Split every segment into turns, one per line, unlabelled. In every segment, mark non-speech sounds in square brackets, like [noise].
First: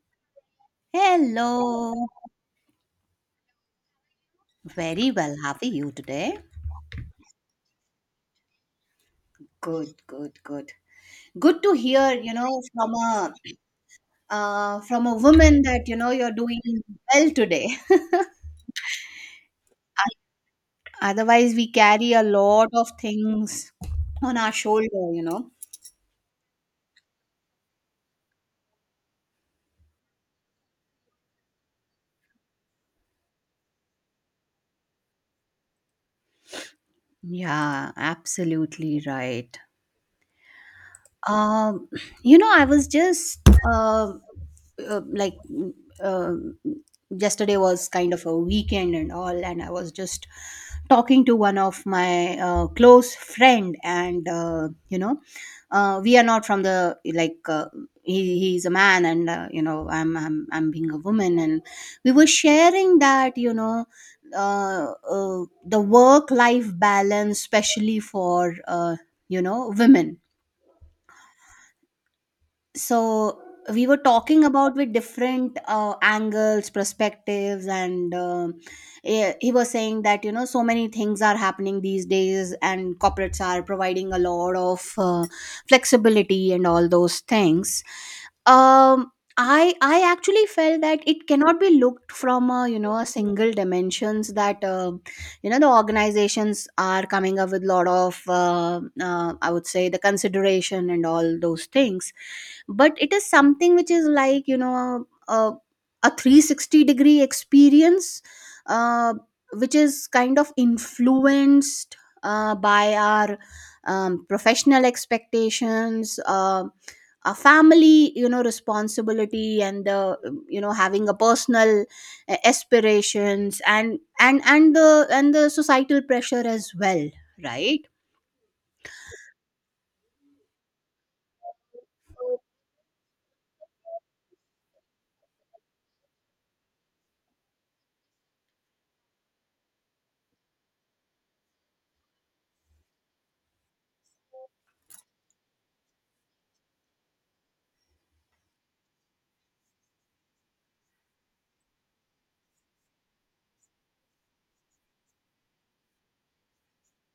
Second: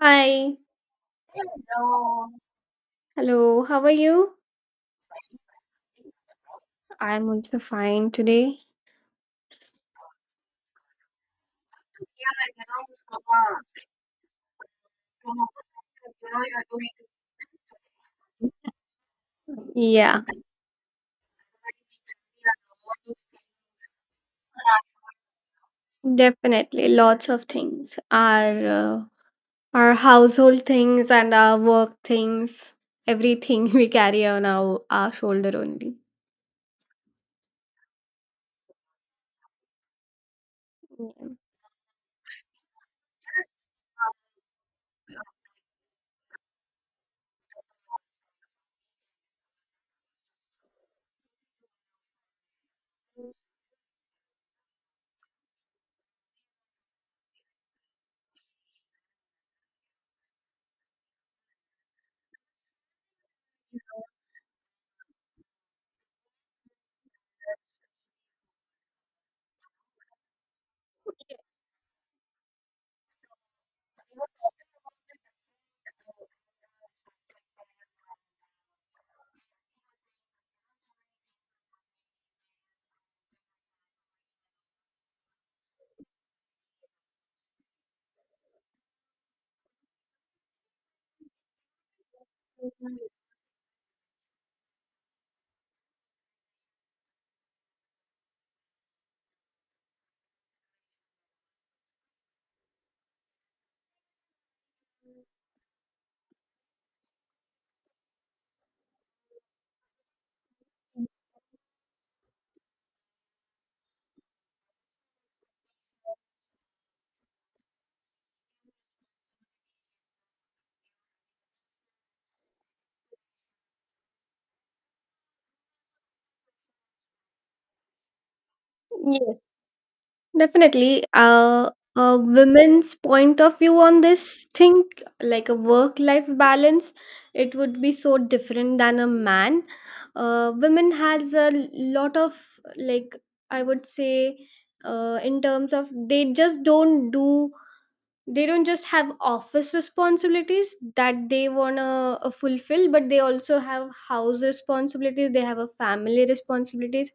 Hi.
Hello.
Hello. How are you?
Very well. How are you today?
I'm also fine today.
Good, good, good. Good to hear, you know, from a woman that you know you're doing well today.
Yeah,
[laughs] Otherwise, we carry a lot of things on our shoulder, you know.
definitely. Lots of things. Our household things and our work things. Everything [laughs] we carry on our shoulder only.
Yeah, absolutely right.
Yeah.
Um, [clears throat] you know, I was just uh, uh, like mm, um yesterday was kind of a weekend and all, and I was just talking to one of my close friend, and you know, we are not from the like. He's a man and you know I'm being a woman, and we were sharing that you know the work life balance, especially for you know women. So we were talking about with different angles, perspectives, and he was saying that you know so many things are happening these days and corporates are providing a lot of flexibility and all those things. um I actually felt that it cannot be looked from a you know a single dimensions, that you know the organizations are coming up with lot of I would say the consideration and all those things, but it is something which is like you know a 360 degree experience, uh, which is kind of influenced by our professional expectations, a family you know responsibility, and the you know having a personal aspirations, and the and the societal pressure as well, right?
Yes. Definitely. A women's point of view on this thing, like a work life balance, it would be so different than a man. Women has a lot of, like, I would say, in terms of, they just don't do, they don't just have office responsibilities that they want to fulfill, but they also have house responsibilities, they have a family responsibilities.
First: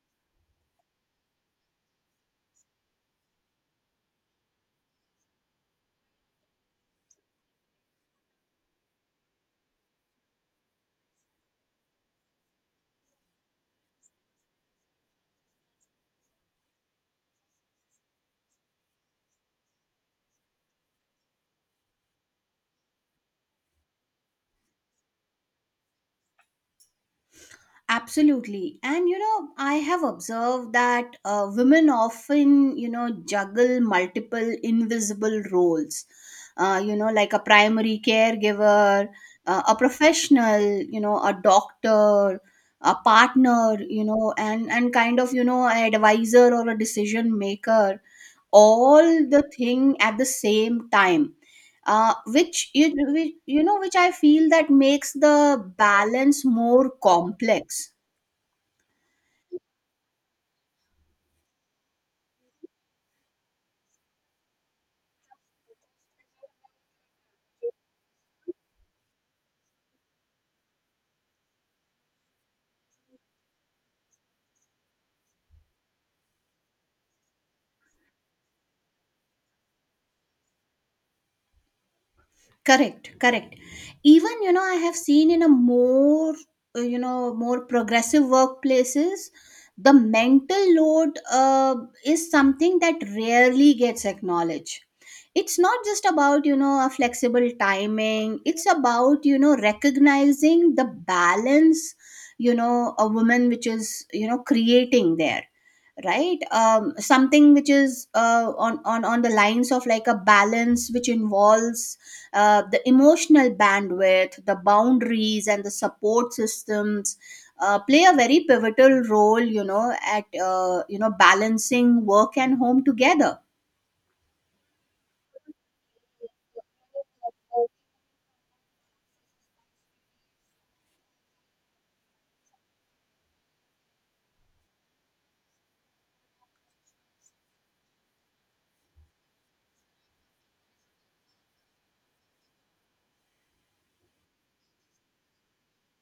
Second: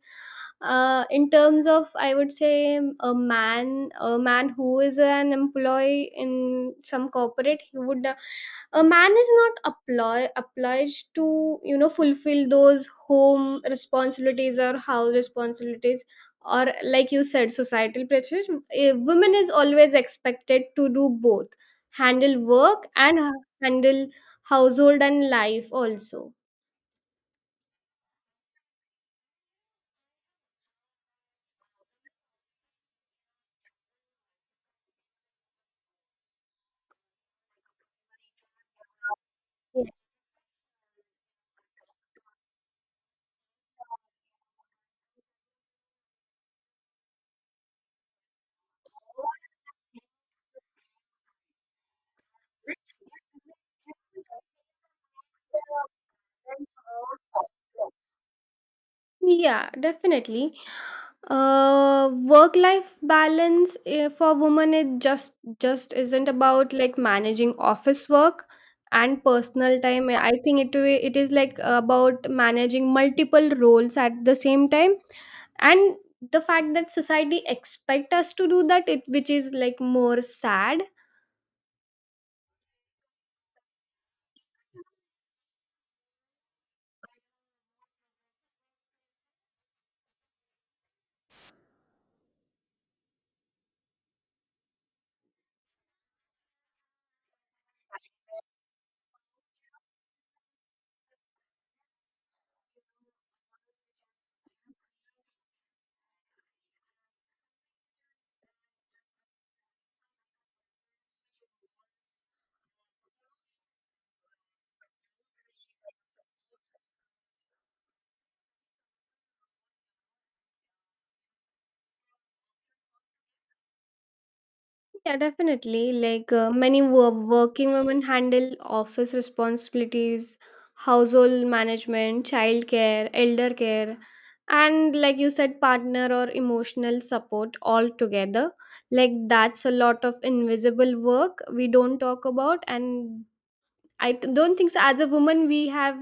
In terms of, I would say, a man who is an employee in some corporate, he would, a man is not apply, obliged to, you know, fulfill those home responsibilities or house responsibilities, or like you said, societal pressure. A woman is always expected to do both, handle work and handle household and life also.
Absolutely. And you know, I have observed that women often, you know, juggle multiple invisible roles, you know, like a primary caregiver, a professional, you know, a doctor, a partner, you know, and kind of, you know, an advisor or a decision maker, all the thing at the same time. You know which I feel that makes the balance more complex.
Yeah, definitely. Work life balance, for women, it just isn't about, like, managing office work and personal time. I think it is, like, about managing multiple roles at the same time. And the fact that society expect us to do that, it which is like more sad.
Correct, correct. Even, you know, I have seen in a more, you know, more progressive workplaces, the mental load is something that rarely gets acknowledged. It's not just about, you know, a flexible timing, it's about, you know, recognizing the balance, you know, a woman which is, you know, creating there, right? Something which is on, on the lines of like a balance which involves the emotional bandwidth, the boundaries, and the support systems play a very pivotal role, you know, at you know balancing work and home together.
Yeah, definitely. Like, many working women handle office responsibilities, household management, childcare, elder care, and, like you said, partner or emotional support all together. Like, that's a lot of invisible work we don't talk about, and don't think so. As a woman, we have,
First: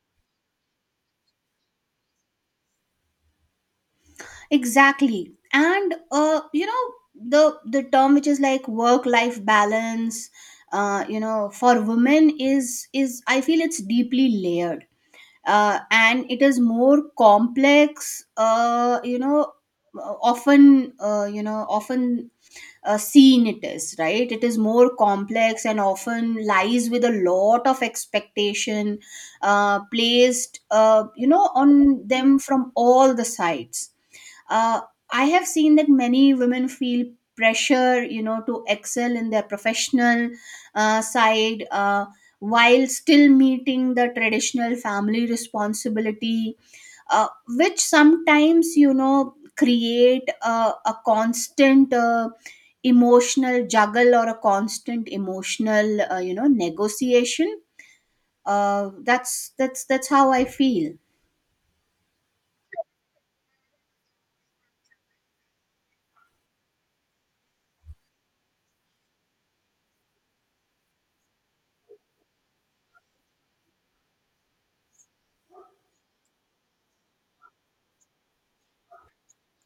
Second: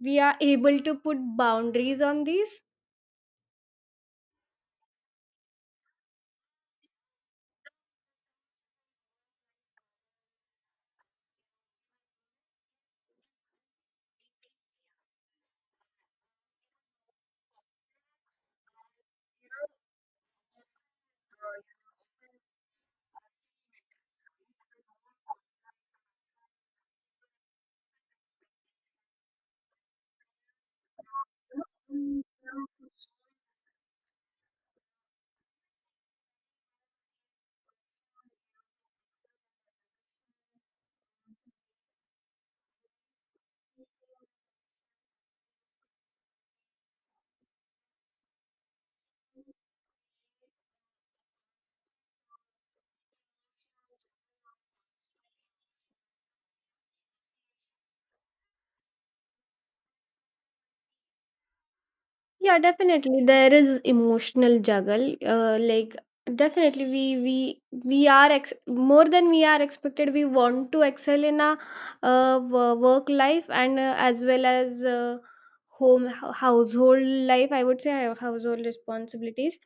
we are able to put boundaries on these.
Exactly, and you know the term which is like work life balance, you know for women is, I feel, it's deeply layered, and it is more complex. You know, often you know often seen, it is right, it is more complex, and often lies with a lot of expectation placed you know on them from all the sides. uh, I have seen that many women feel pressure, you know, to excel in their professional side, while still meeting the traditional family responsibility, which sometimes you know create a constant emotional juggle or a constant emotional you know negotiation. That's how I feel.
Yeah, definitely. There is emotional juggle. Like, definitely we are more than we are expected. We want to excel in a work life and as well as home household life. I would say household responsibilities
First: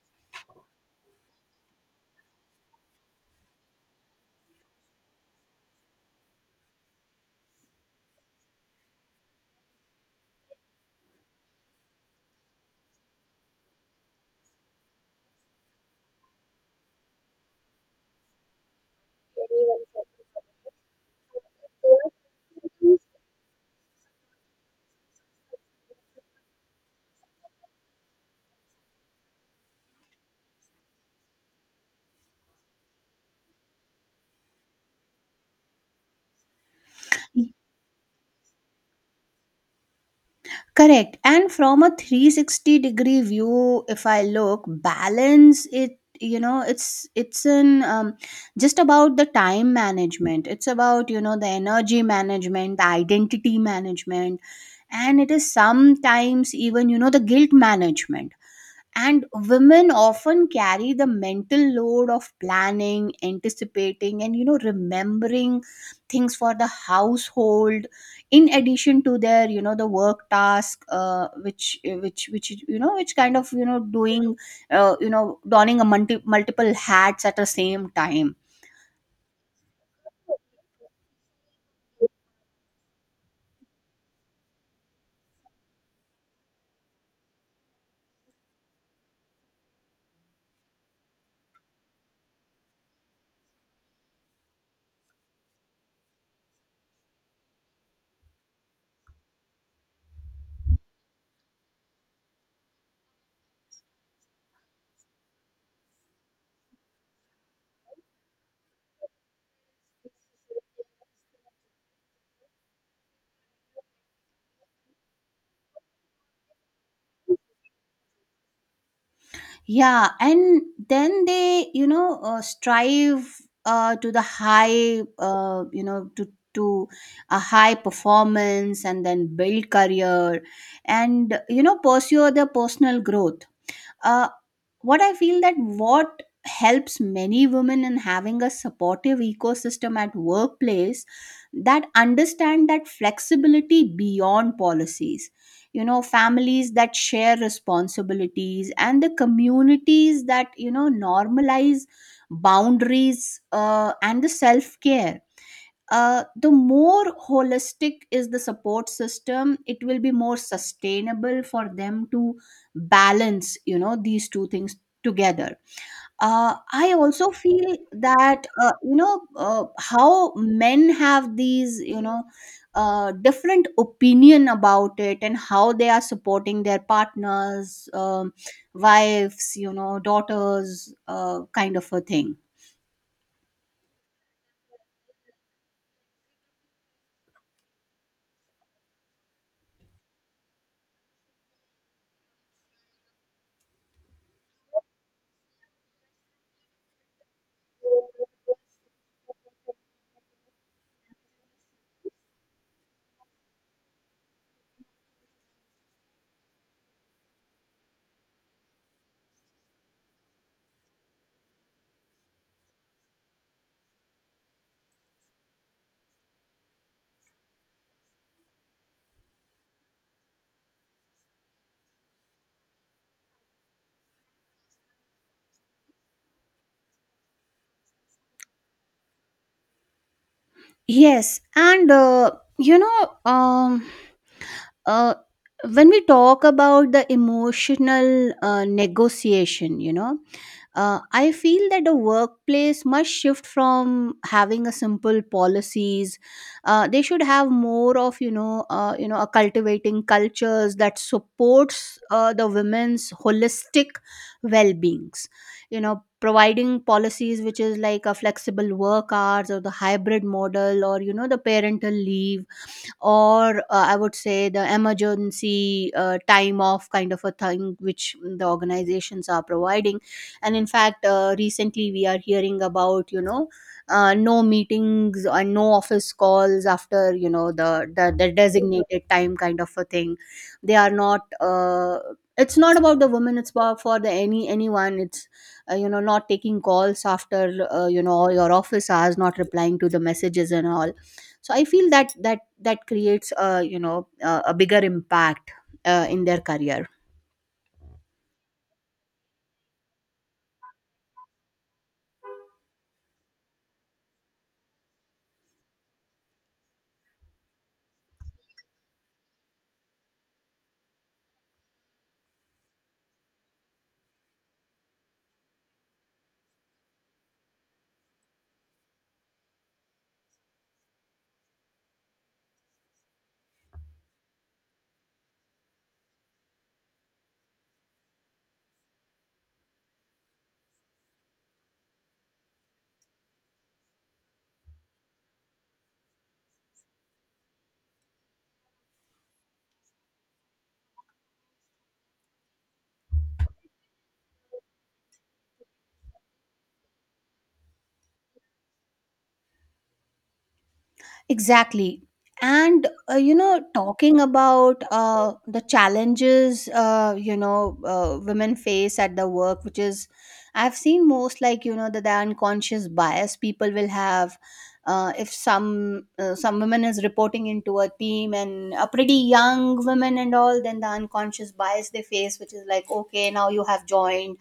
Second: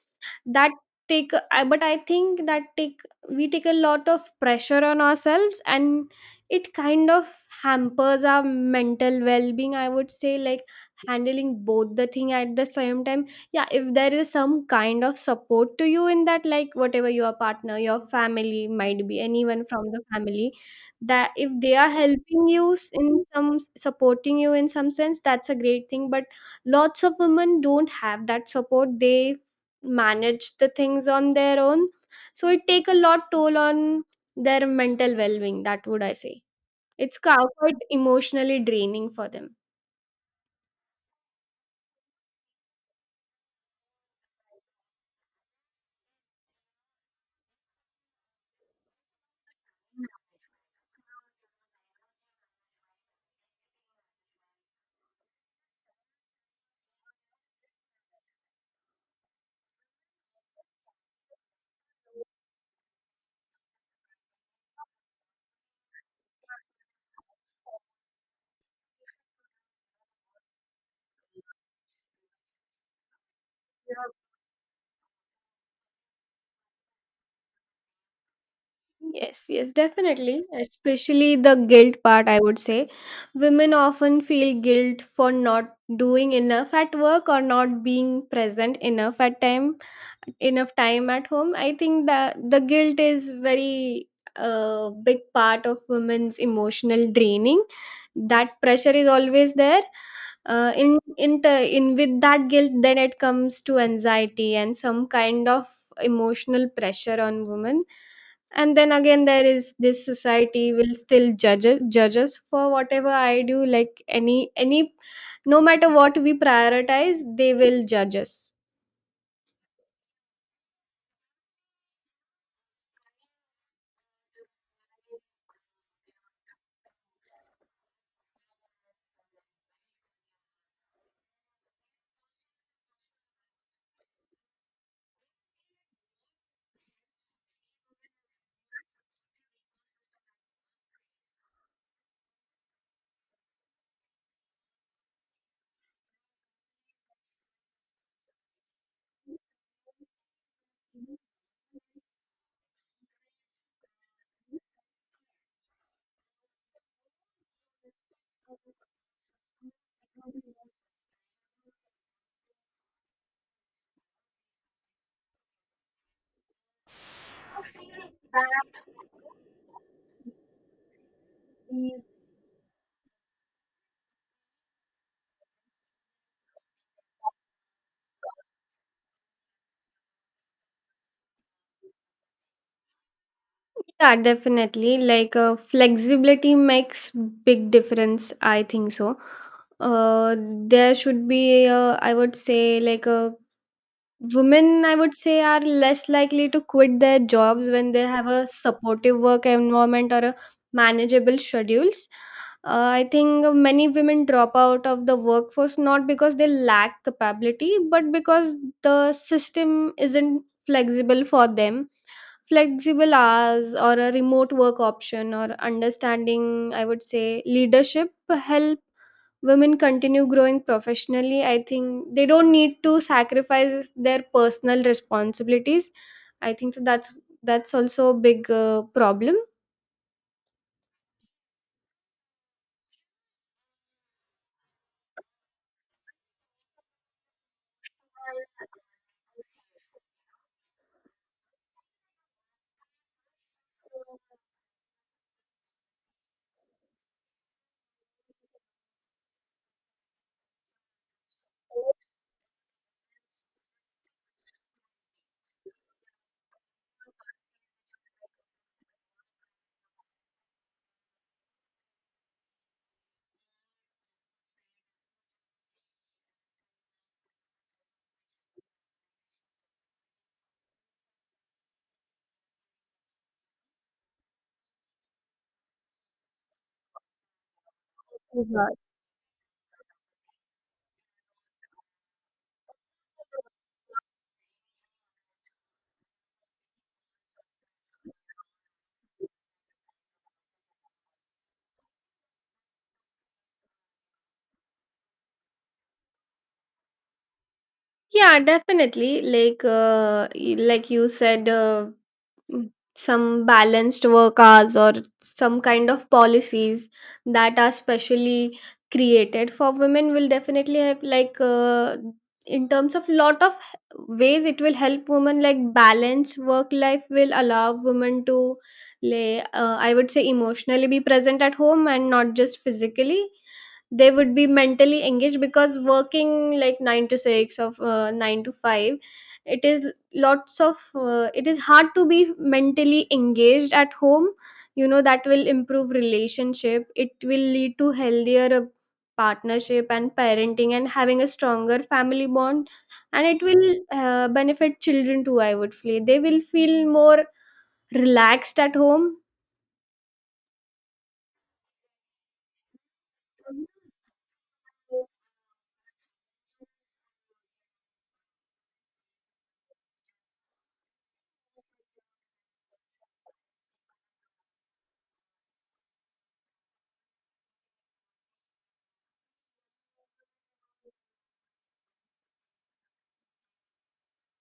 that take, but I think that take, we take a lot of pressure on ourselves, and it kind of hampers our mental well-being. I would say, like, handling both the thing at the same time. Yeah, if there is some kind of support to you in that, like, whatever your partner, your family, might be anyone from the family, that if they are helping you, in some supporting you in some sense, that's a great thing. But lots of women don't have that support, they manage the things on their own, so it take a lot toll on their mental well-being, that would I say. Quite emotionally draining for them.
Correct. And from a 360 degree view, if I look, balance it, you know it's an just about the time management, it's about you know the energy management, the identity management, and it is sometimes even, you know, the guilt management. And women often carry the mental load of planning, anticipating, and you know, remembering things for the household, in addition to their you know the work task, which you know which kind of you know doing, you know, donning a multiple hats at the same time.
Yes, definitely. Especially the guilt part, I would say. Women often feel guilt for not doing enough at work or not being present enough at time enough time at home. I think that the guilt is very, big part of women's emotional draining. That pressure is always there. In with that guilt, then it comes to anxiety and some kind of emotional pressure on women. And then again, there is this society will still judge us for whatever I do. Like, any, no matter what we prioritize, they will judge us.
Yeah, and then they, you know, strive to the high, you know, to a high performance, and then build career, and you know, pursue their personal growth. uh, what I feel, that what helps many women in having a supportive ecosystem at workplace that understand that flexibility beyond policies, you know families that share responsibilities and the communities that you know normalize boundaries and the self care. The more holistic is the support system, it will be more sustainable for them to balance, you know, these two things together. I also feel that you know how men have these you know different opinion about it and how they are supporting their partners, wives, you know daughters, kind of a thing.
Yeah, definitely. Like, flexibility makes big difference, I think so. uh there should be a, I would say, like, a, women, I would say, are less likely to quit their jobs when they have a supportive work environment or a manageable schedules. I think many women drop out of the workforce, not because they lack capability, but because the system isn't flexible for them. Flexible hours, or a remote work option, or understanding, I would say, leadership, help women continue growing professionally. I think they don't need to sacrifice their personal responsibilities. I think so. That's also a big problem.
Yes, and you know uh, when we talk about the emotional negotiation, you know, uh, I feel that the workplace must shift from having a simple policies. They should have more of, you know, you know a cultivating cultures that supports the women's holistic well beings. You know, providing policies which is like a flexible work hours or the hybrid model or, you know, the parental leave or I would say the emergency time off kind of a thing which the organizations are providing. And in fact, recently we are hearing about, you know, no meetings and no office calls after, you know, the
Yeah.
designated time, kind of a thing. They are not it's not about the women, it's about for the anyone. It's you know not taking calls after you know all your office hours, not replying to the messages and all. So I feel that that creates a, you know, a bigger impact in their career.
Yeah, definitely. Like, like you said, Mm, some balanced work hours or some kind of policies that are specially created for women will definitely help. Like, in terms of lot of ways, it will help women, like, balance work life will allow women to lay I would say, emotionally be present at home and not just physically. They would be mentally engaged, because working like 9 to 6 of 9 to 5, it is lots of, it is hard to be mentally engaged at home. You know, that will improve relationship, it will lead to healthier partnership and parenting and having a stronger family bond. And it will, benefit children too, I would feel. They will feel more relaxed at home.
Exactly, and you know talking about the challenges, you know women face at the work, which is I've seen most like you know the unconscious bias people will have. If some women is reporting into a team and a pretty young women and all, then the unconscious bias they face, which is like, okay, now you have joined,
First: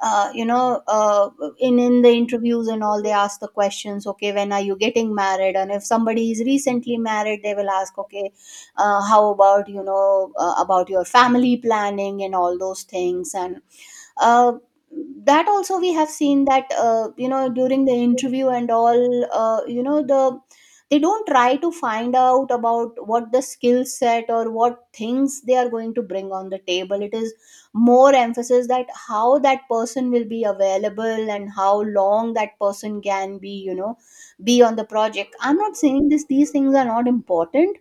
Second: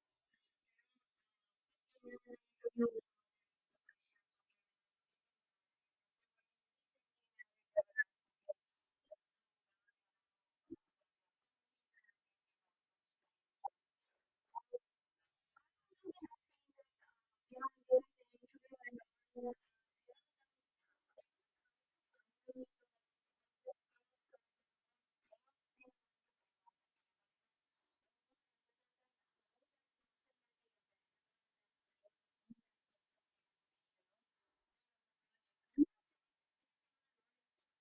you know in the interviews and all, they ask the questions, okay, when are you getting married, and if somebody is recently married, they will ask, okay, how about, you know, about your family planning and all those things. And uh, that also we have seen, that you know during the interview and all, you know the they don't try to find out about what the skill set or what things they are going to bring on the table. It is more emphasis that how that person will be available and how long that person can be, you know, be on the project. I'm not saying this these things are not important,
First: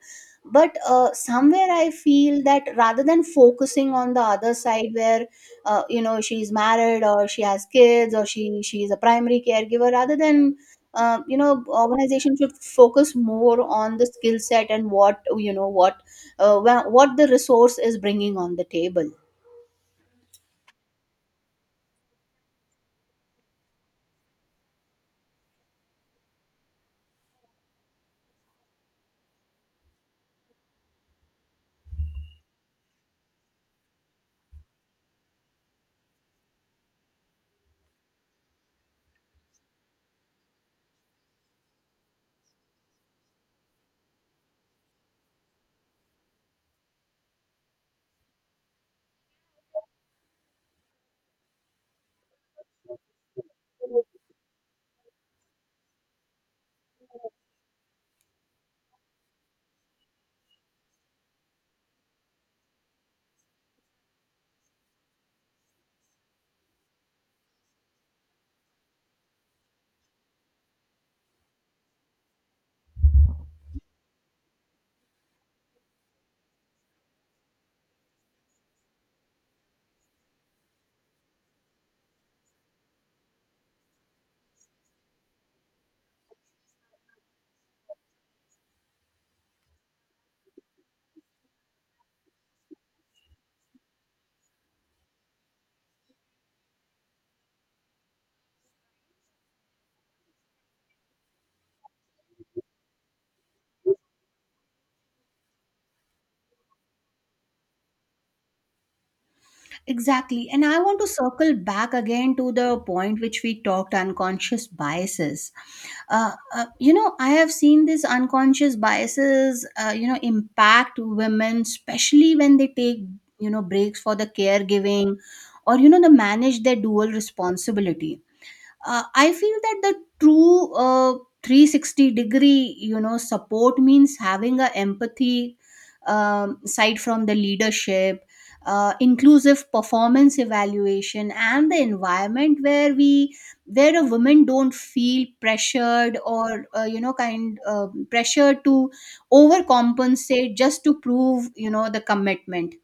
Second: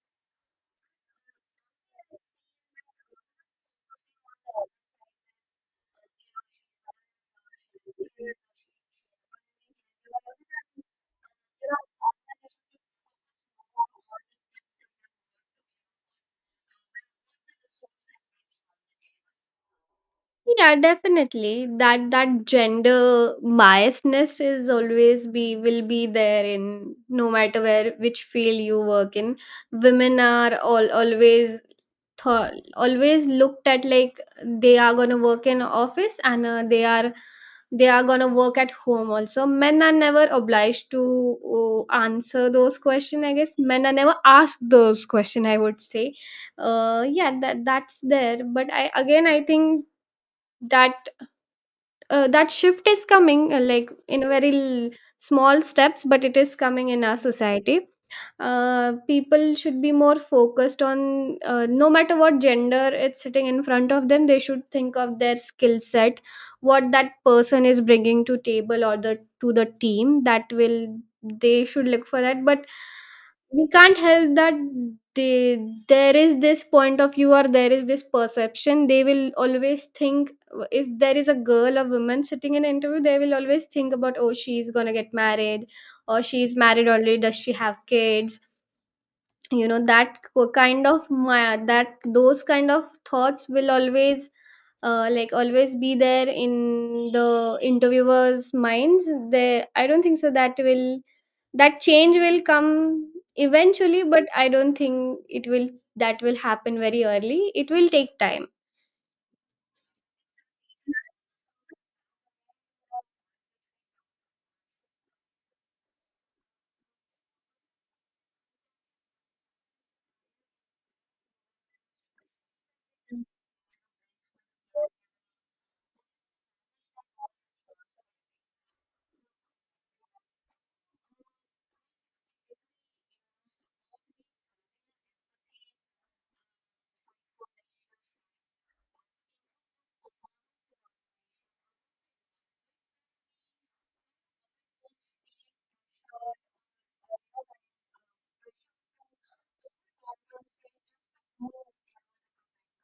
but somewhere I feel that rather than focusing on the other side, where you know she's married or she has kids or she is a primary caregiver, rather than you know organization should focus more on the skill set and what, you know, what what the resource is bringing on the table.
Yeah, definitely. That gender biasness is always be will be there, in no matter where, which field you work in. Women are all always thought always looked at like they are gonna work in office, and they are gonna work at home also. Men are never obliged to answer those questions. I guess men are never asked those questions, I would say. Yeah, that that's there. But I, again, I think that, that shift is coming, like, in a very l- small steps, but it is coming in our society. People should be more focused on, no matter what gender it's sitting in front of them, they should think of their skill set, what that person is bringing to table or the to the team, that will, they should look for that. But we can't help that they, there is this point of view, or there is this perception, they will always think, if there is a girl or woman sitting in an interview, they will always think about, oh, she's gonna get married, or she's married already, does she have kids, you know, kind of my, that those kind of thoughts will always, like, always be there in the interviewers minds. They, I don't think so that will, that change will come eventually, but I don't think it will, that will happen very early. It will take time.
Exactly. And I want to circle back again to the point which we talked unconscious biases. You know, I have seen these unconscious biases, you know, impact women, especially when they take, you know, breaks for the caregiving or, you know, the manage their dual responsibility. I feel that the true 360 degree, you know, support means having a empathy side from the leadership, inclusive performance evaluation, and the environment where we where a woman don't feel pressured or you know kind pressure to overcompensate just to prove, you know, the commitment.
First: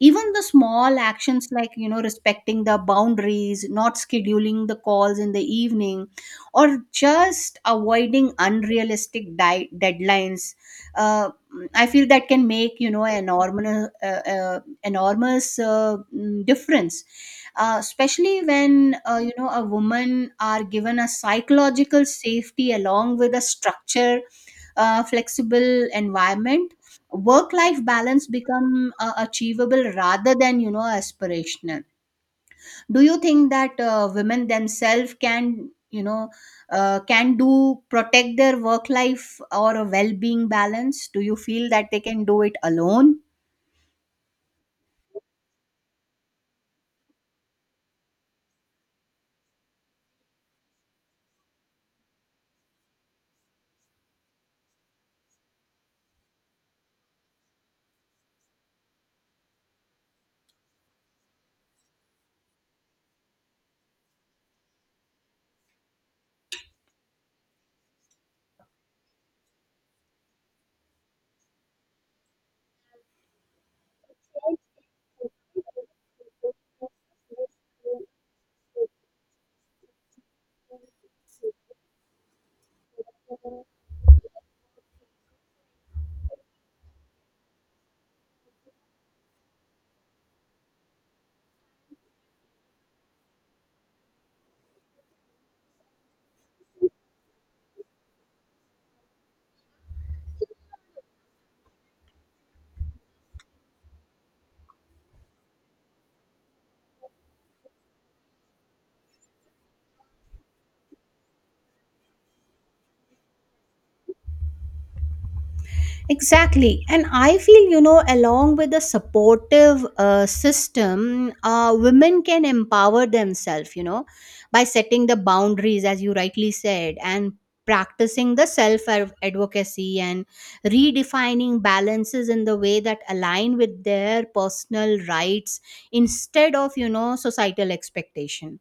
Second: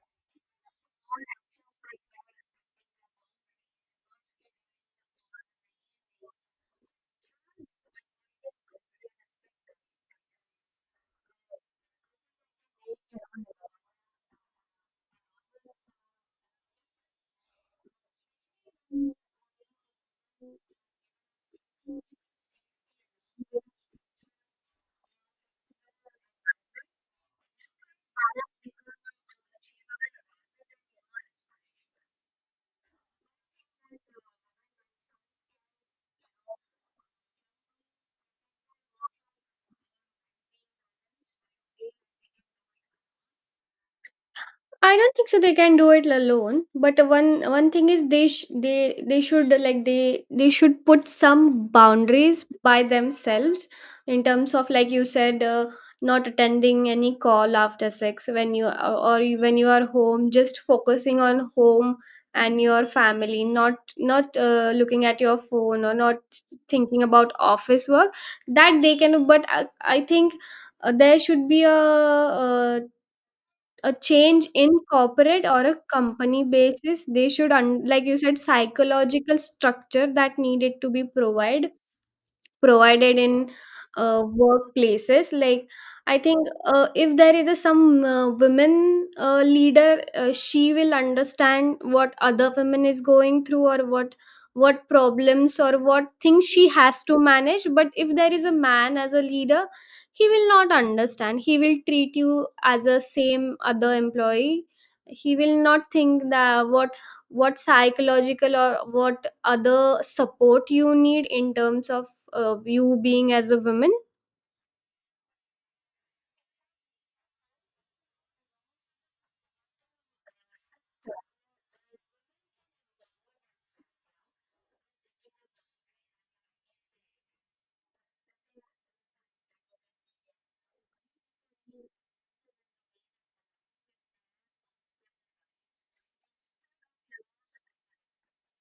Even the small actions like, you know, respecting the boundaries, not scheduling the calls in the evening, or just avoiding unrealistic deadlines, uh, I feel that can make, you know, an enormous enormous difference, especially when you know a woman are given a psychological safety along with a structure, flexible environment, work life balance become achievable rather than, you know, aspirational. Do you think that women themselves can, you know, can do protect their work life or a well being balance? Do you feel that they can do it alone?
I don't think so they can do it alone. But one, one thing is they should, like, they should put some boundaries by themselves in terms of, like you said, not attending any call after six when you, or you-, when you are home, just focusing on home and your family, not, looking at your phone or not thinking about office work. That they can, but I think, there should be uh a change in corporate or a company basis. They should like you said, psychological structure, that needed to be provided in workplaces. Like, I think, if there is a, some women leader, she will understand what other women is going through, or what problems or what things she has to manage. But if there is a man as a leader, he will not understand, he will treat you as a same other employee. He will not think that what psychological or what other support you need in terms of, you being as a woman.
Exactly. And I feel, you know, along with a supportive system, women can empower themselves, you know, by setting the boundaries, as you rightly said, and practicing the self advocacy and redefining balances in the way that align with their personal rights instead of, you know, societal expectation.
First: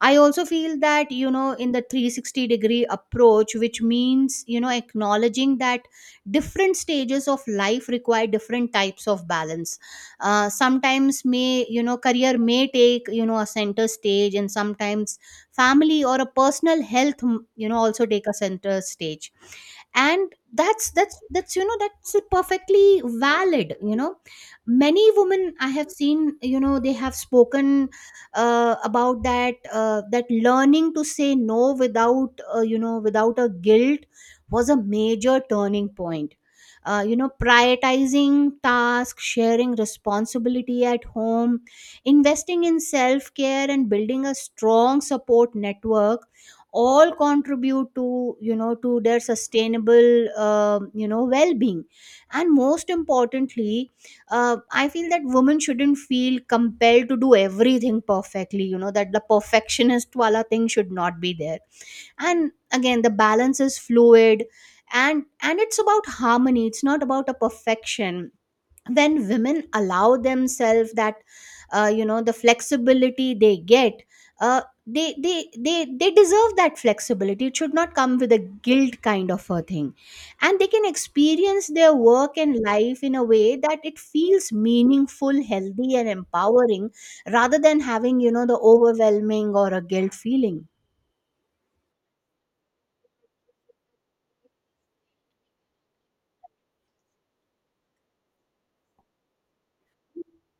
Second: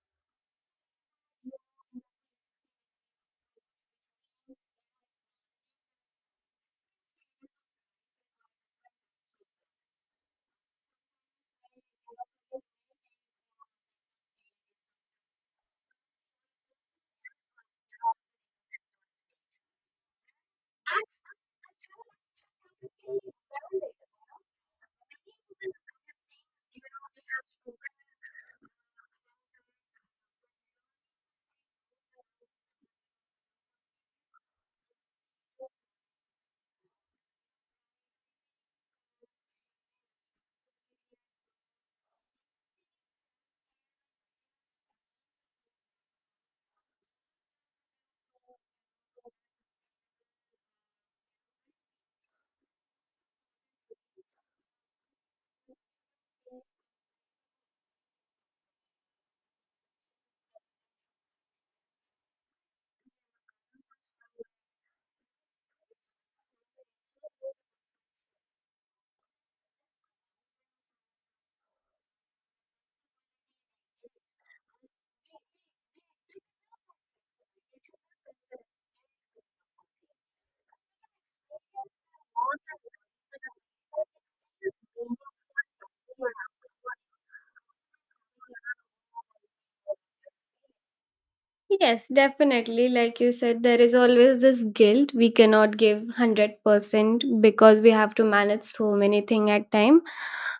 I also feel that, you know, in the 360 degree approach, which means, you know, acknowledging that different stages of life require different types of balance. Sometimes may, you know, career may take, you know, a center stage and sometimes family or a personal health, you know, also take a center stage, and that's you know that's perfectly valid, you know. Many women I have seen, you know, they have spoken about that, that learning to say no without you know without a guilt was a major turning point. You know, prioritizing tasks, sharing responsibility at home, investing in self care and building a strong support network all contribute to, you know, to their sustainable you know well being. And most importantly, I feel that women shouldn't feel compelled to do everything perfectly, you know, that the perfectionist wala thing should not be there. And again, the balance is fluid, and it's about harmony. It's not about a perfection. When women allow themselves that you know the flexibility they get, they deserve that flexibility. It should not come with a guilt kind of a thing, and they can experience their work and life in a way that it feels meaningful, healthy and empowering, rather than having, you know, the overwhelming or a guilt feeling.
Yes, definitely, like you said, there is always this guilt. We cannot give 100% because we have to manage so many things at time.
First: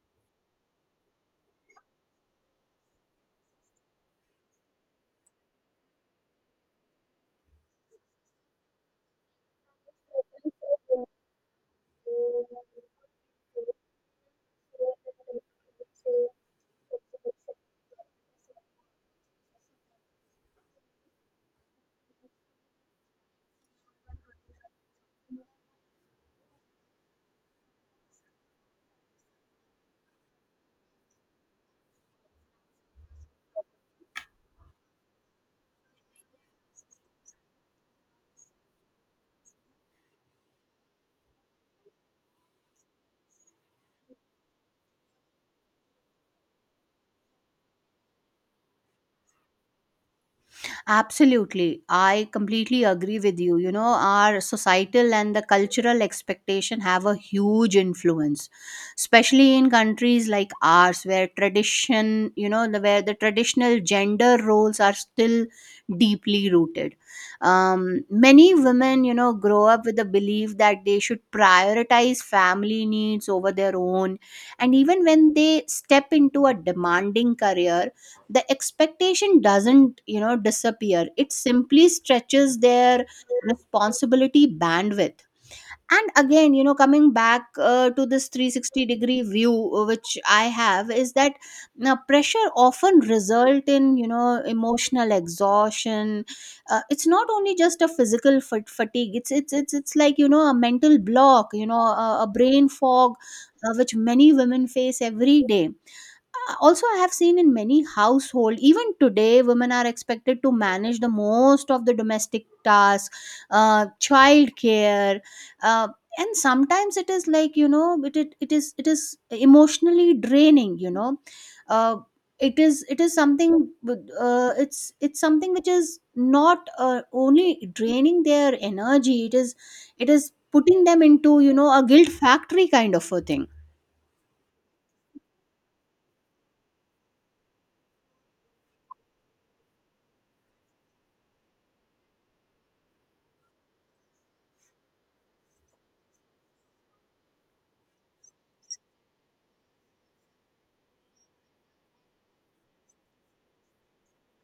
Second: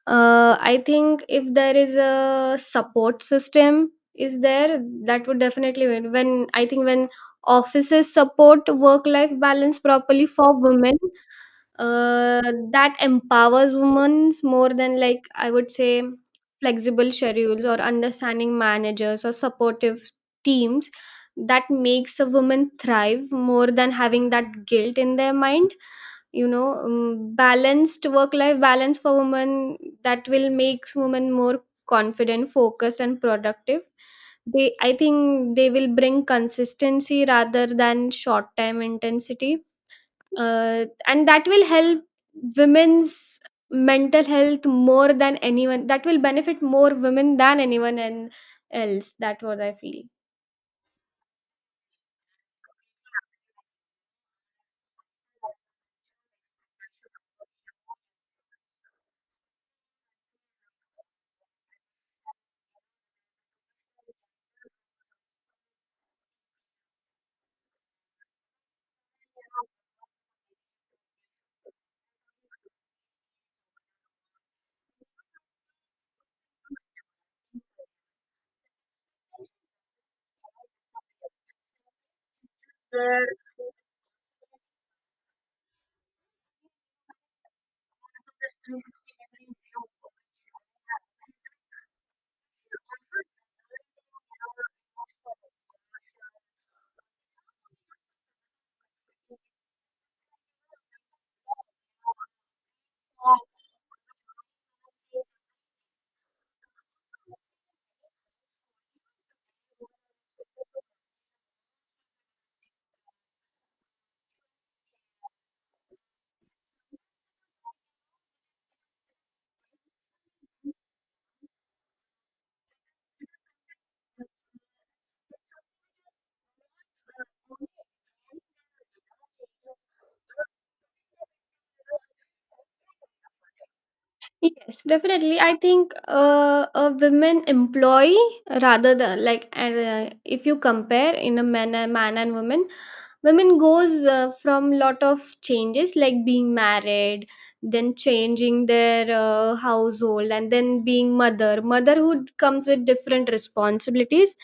I think if there is a support system is there, that would definitely win. When i think when offices support work life balance properly for women, uh, that empowers women more than, like, I would say, flexible schedules or understanding managers or supportive teams. That makes a woman thrive more than having that guilt in their mind. You know, balanced work life balance for women, that will make women more confident, focused, and productive. They, I think they will bring consistency rather than short time intensity. And that will help women's mental health more than anyone. That will benefit more women than anyone and else, that what I feel.
Absolutely. I completely agree with you. You know, our societal and the cultural expectation have a huge influence, especially in countries like ours where tradition, you know, where the traditional gender roles are still deeply rooted. Many women, you know, grow up with the belief that they should prioritize family needs over their own. And even when they step into a demanding career, the expectation doesn't, you know, disappear. It simply stretches their responsibility bandwidth. And again, you know, coming back to this 360-degree view which I have is that now pressure often result in, you know, emotional exhaustion. It's not only just a physical fatigue. It's like, you know, a mental block, you know, a brain fog, which many women face every day. Also I have seen in many household even today women are expected to manage the most of the domestic tasks, child care, uh, and sometimes it is like, you know, it is emotionally draining, you know. uh, it is, it is something it's something which is not only draining their energy. It is, it is putting them into, you know, a guilt factory kind of a thing.
Yes, definitely. I think, a women employee, rather than, like and if you compare in a man and man and woman, women goes from lot of changes, like being married, then changing their household, and then being mother. Motherhood comes with different responsibilities.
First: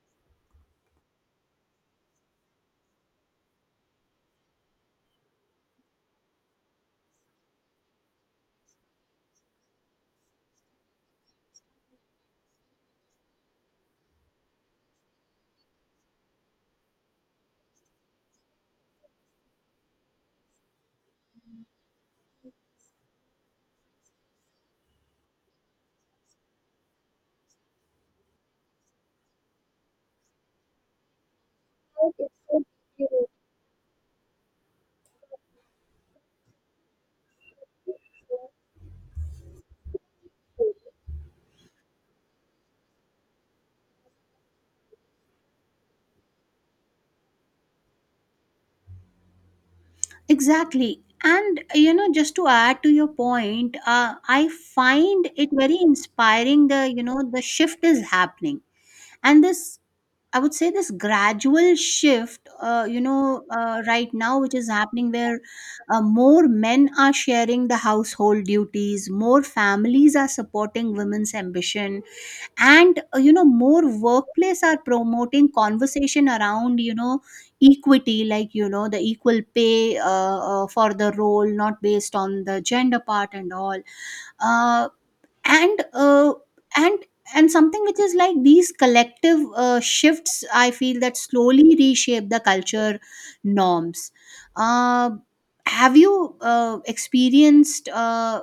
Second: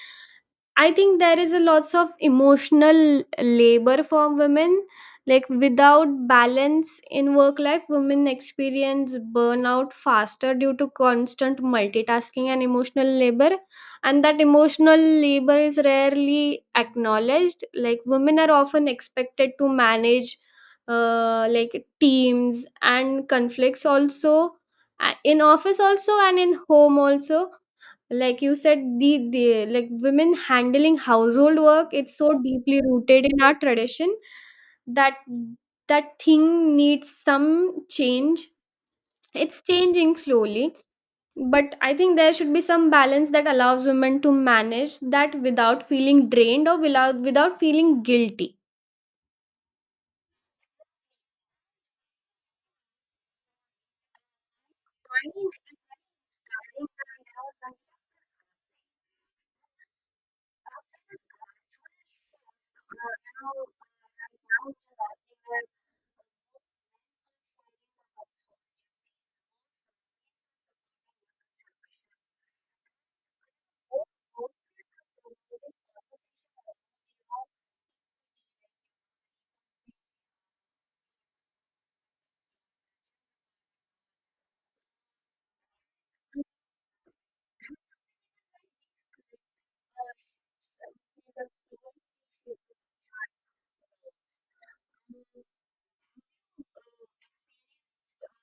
I think there is a lots of emotional labor for women. Like, without balance in work life, women experience burnout faster due to constant multitasking and emotional labor. And that emotional labor is rarely acknowledged. Like, women are often expected to manage, like, teams and conflicts also, in office also, and in home also. Like you said, the, like, women handling household work, it's so deeply rooted in our tradition, that that thing needs some change. It's changing slowly, but I think there should be some balance that allows women to manage that without feeling drained or without feeling guilty.
Exactly. And you know, just to add to your point, I find it very inspiring the, you know, the shift is happening, and this I would say this gradual shift, right now, which is happening where more men are sharing the household duties, more families are supporting women's ambition, and you know more workplace are promoting conversation around, you know, equity, like, you know, the equal pay for the role not based on the gender part and all, uh, and uh, and and something which is like these collective shifts I feel that slowly reshape the culture norms. uh, have you experienced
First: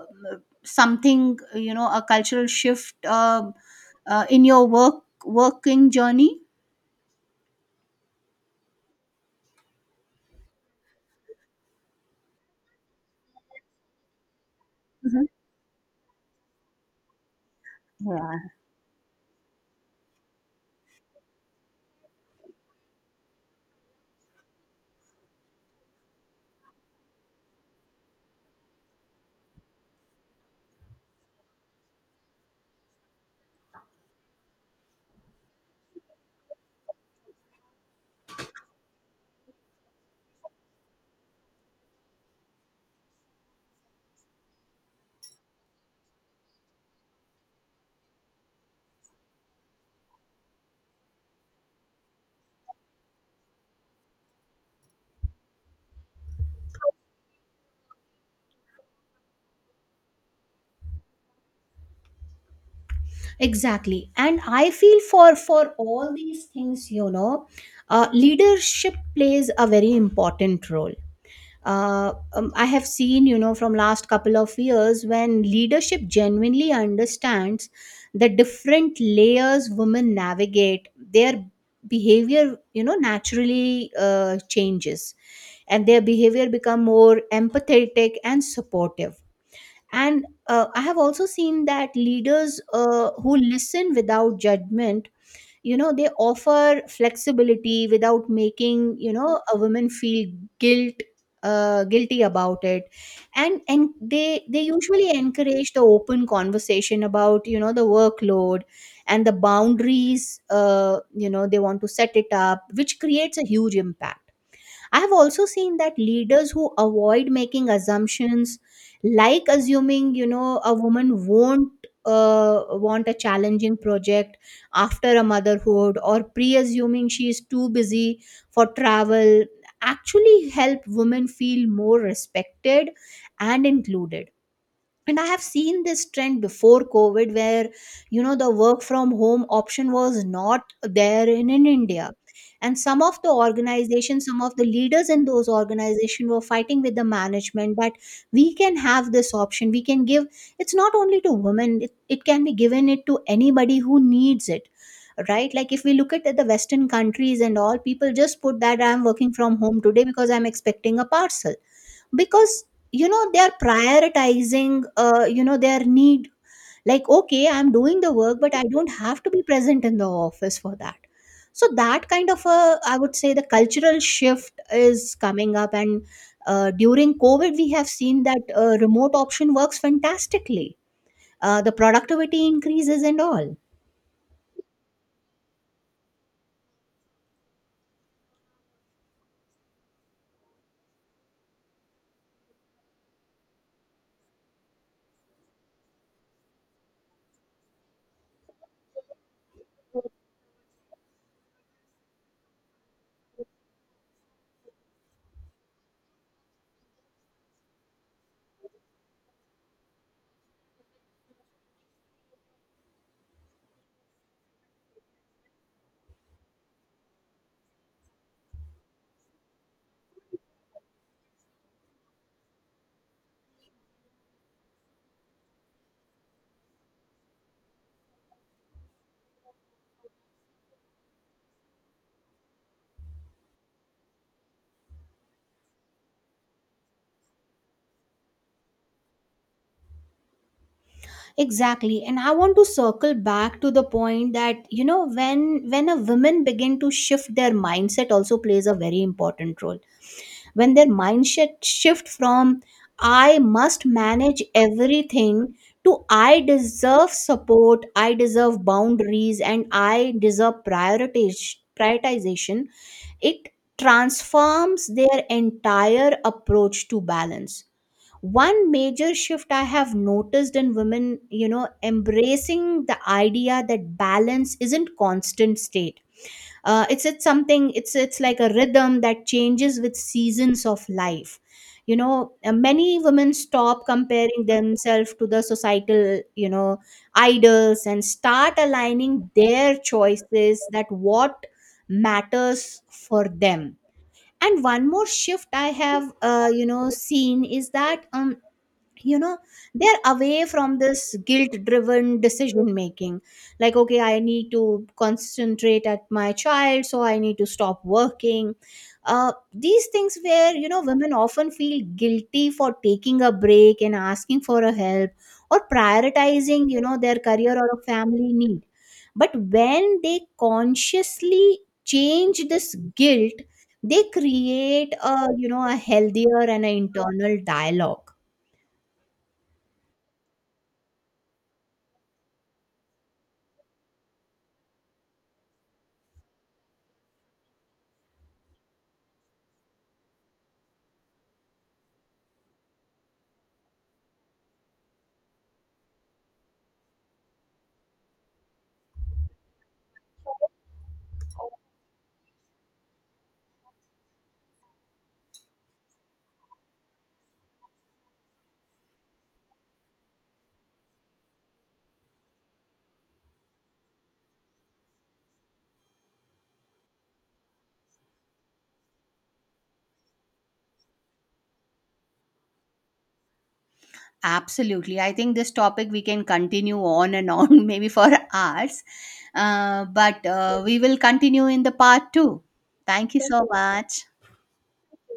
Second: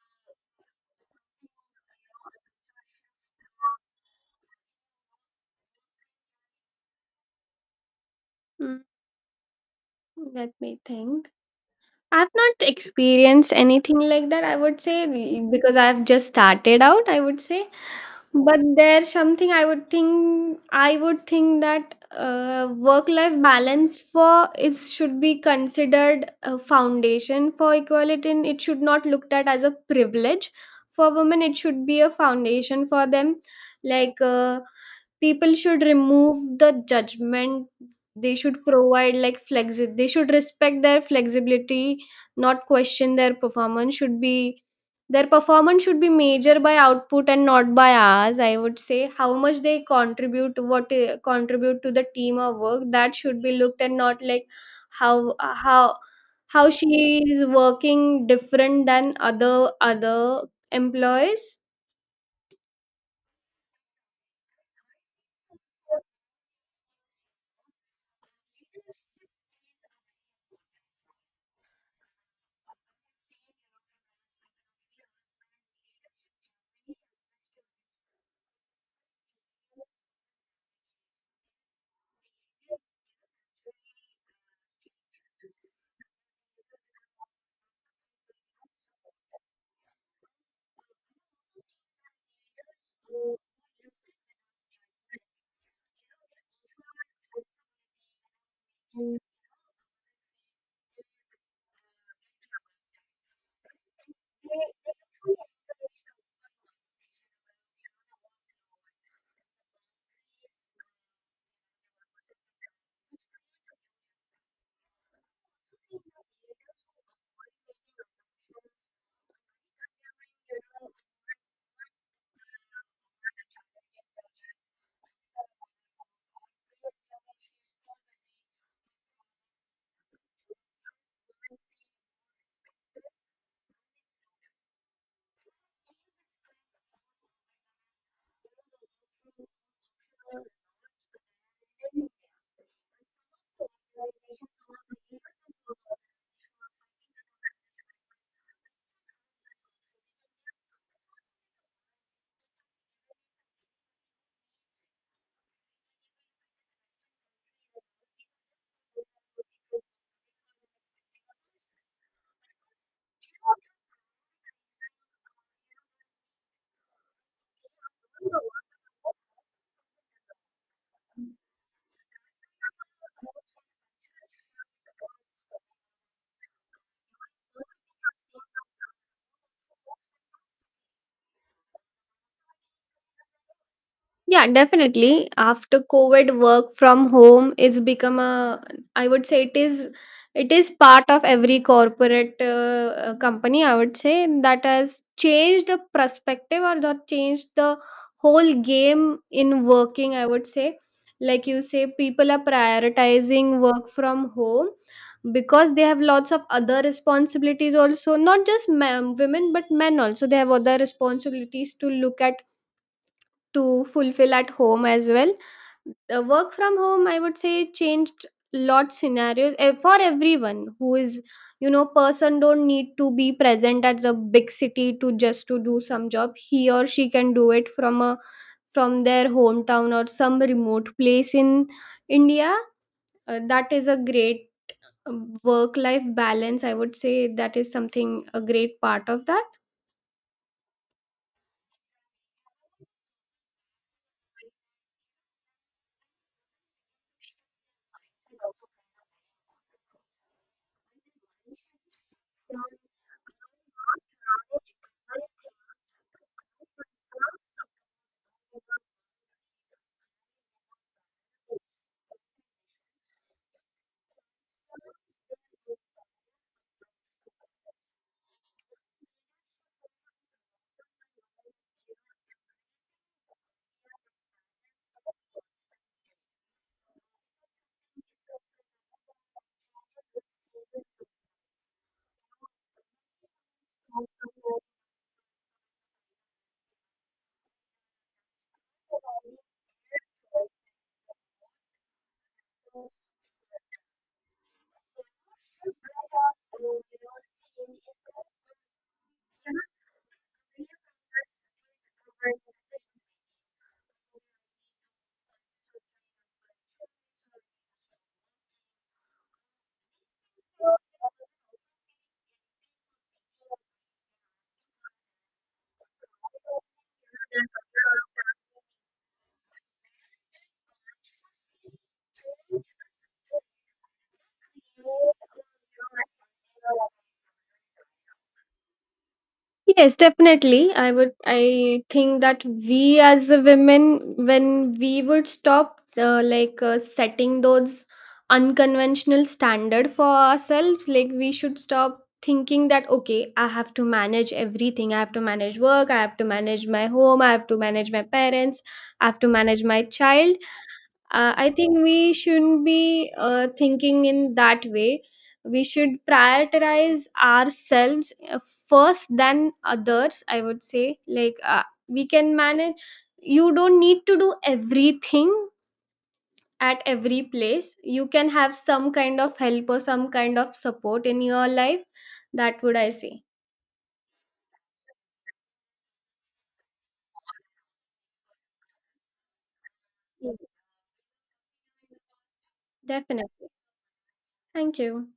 something, you know, a cultural shift, in your working journey?
Mm, let me think. I've not experienced anything like that, I would say,
Mhm.
because I've just started out, I would say.
Yeah,
But there's something, I would think that, work life balance for it should be considered a foundation for equality, and it should not looked at as a privilege. For women, it should be a foundation for them. Like, people should remove the judgment. They should provide, like, flexi, they should respect their flexibility, not question their performance should be their performance. Should be measured by output and not by hours, I would say. How much they contribute, what, contribute to the team or work, that should be looked, and not like how, how how she is working different than other employees.
exactly. And I feel for all these things, you know, leadership plays a very important role. I have seen, you know, from last couple of years when leadership genuinely understands the different layers women navigate, their behavior, you know, naturally changes, and their behavior become more empathetic and supportive. And I have also seen that leaders who listen without judgment, you know, they offer flexibility without making, you know, a woman feel guilt guilty about it, and they usually encourage the open conversation about, you know, the workload and the boundaries, you know they want to set it up, which creates a huge impact. I have also seen that leaders who avoid making assumptions, like assuming, you know, a woman won't want a challenging project after a motherhood, or pre assuming she is too busy for travel, actually help women feel more respected and included. And I have seen this trend before covid where, you know, the work from home option was not there in india, and some of the organizations, some of the leaders in those organizations were fighting with the management that we can have this option. We can give it's not only to women. It can be given it to anybody who needs it, right? Like if we look at the western countries and all, people just put that I'm working from home today because I'm expecting a parcel, because, you know, they are prioritizing you know their need. Like okay, I'm doing the work, but I don't have to be present in the office for that. So that kind of a, I would say, the cultural shift is coming up. And during covid we have seen that remote option works fantastically. The productivity increases and all.
Yeah, definitely. After COVID, work from home is become a, I would say it is, it is part of every corporate, company, I would say. That has changed the perspective, or that changed the whole game in working, I would say. Like you say, people are prioritizing work from home because they have lots of other responsibilities also. Not just men, women, but men also. They have other responsibilities to look at, to fulfill at home as well. The work from home, I would say, changed lot scenarios, for everyone who is, you know. Person don't need to be present at the big city to just to do some job. He or she can do it from a, from their hometown or some remote place in India. That is a great work life balance, I would say, that is something a great part of that.
Exactly. And I want to circle back to the point that, you know, when a women begin to shift their mindset also plays a very important role. When their mindset shift from I must manage everything to I deserve support, I deserve boundaries and I deserve prioritization, it transforms their entire approach to balance. One major shift I have noticed in women, you know, embracing the idea that balance isn't constant state. It's it's like a rhythm that changes with seasons of life, you know. Many women stop comparing themselves to the societal, you know, idols and start aligning their choices that what matters for them. And one more shift I have you know seen is that you know they're away from this guilt driven decision making. Like okay, I need to concentrate at my child, so I need to stop working. These things where, you know, women often feel guilty for taking a break and asking for a help, or prioritizing, you know, their career or a family need. But when they consciously change this guilt, they create a, you know, a healthier and an internal dialogue.
Yes, definitely. I would, I think that we, as a women, when we would stop, setting those unconventional standard for ourselves, like, we should stop thinking that, okay, I have to manage everything, I have to manage work, I have to manage my home, I have to manage my parents, I have to manage my child. I think we shouldn't be, thinking in that way. We should prioritize ourselves first than others, I would say. Like, we can manage, you don't need to do everything at every place. You can have some kind of help or some kind of support in your life, that would I say.
Absolutely. I think this topic we can continue on and on, [laughs] maybe for hours. But we will continue in the part two. Thank you so
Definitely.
much.
Thank you.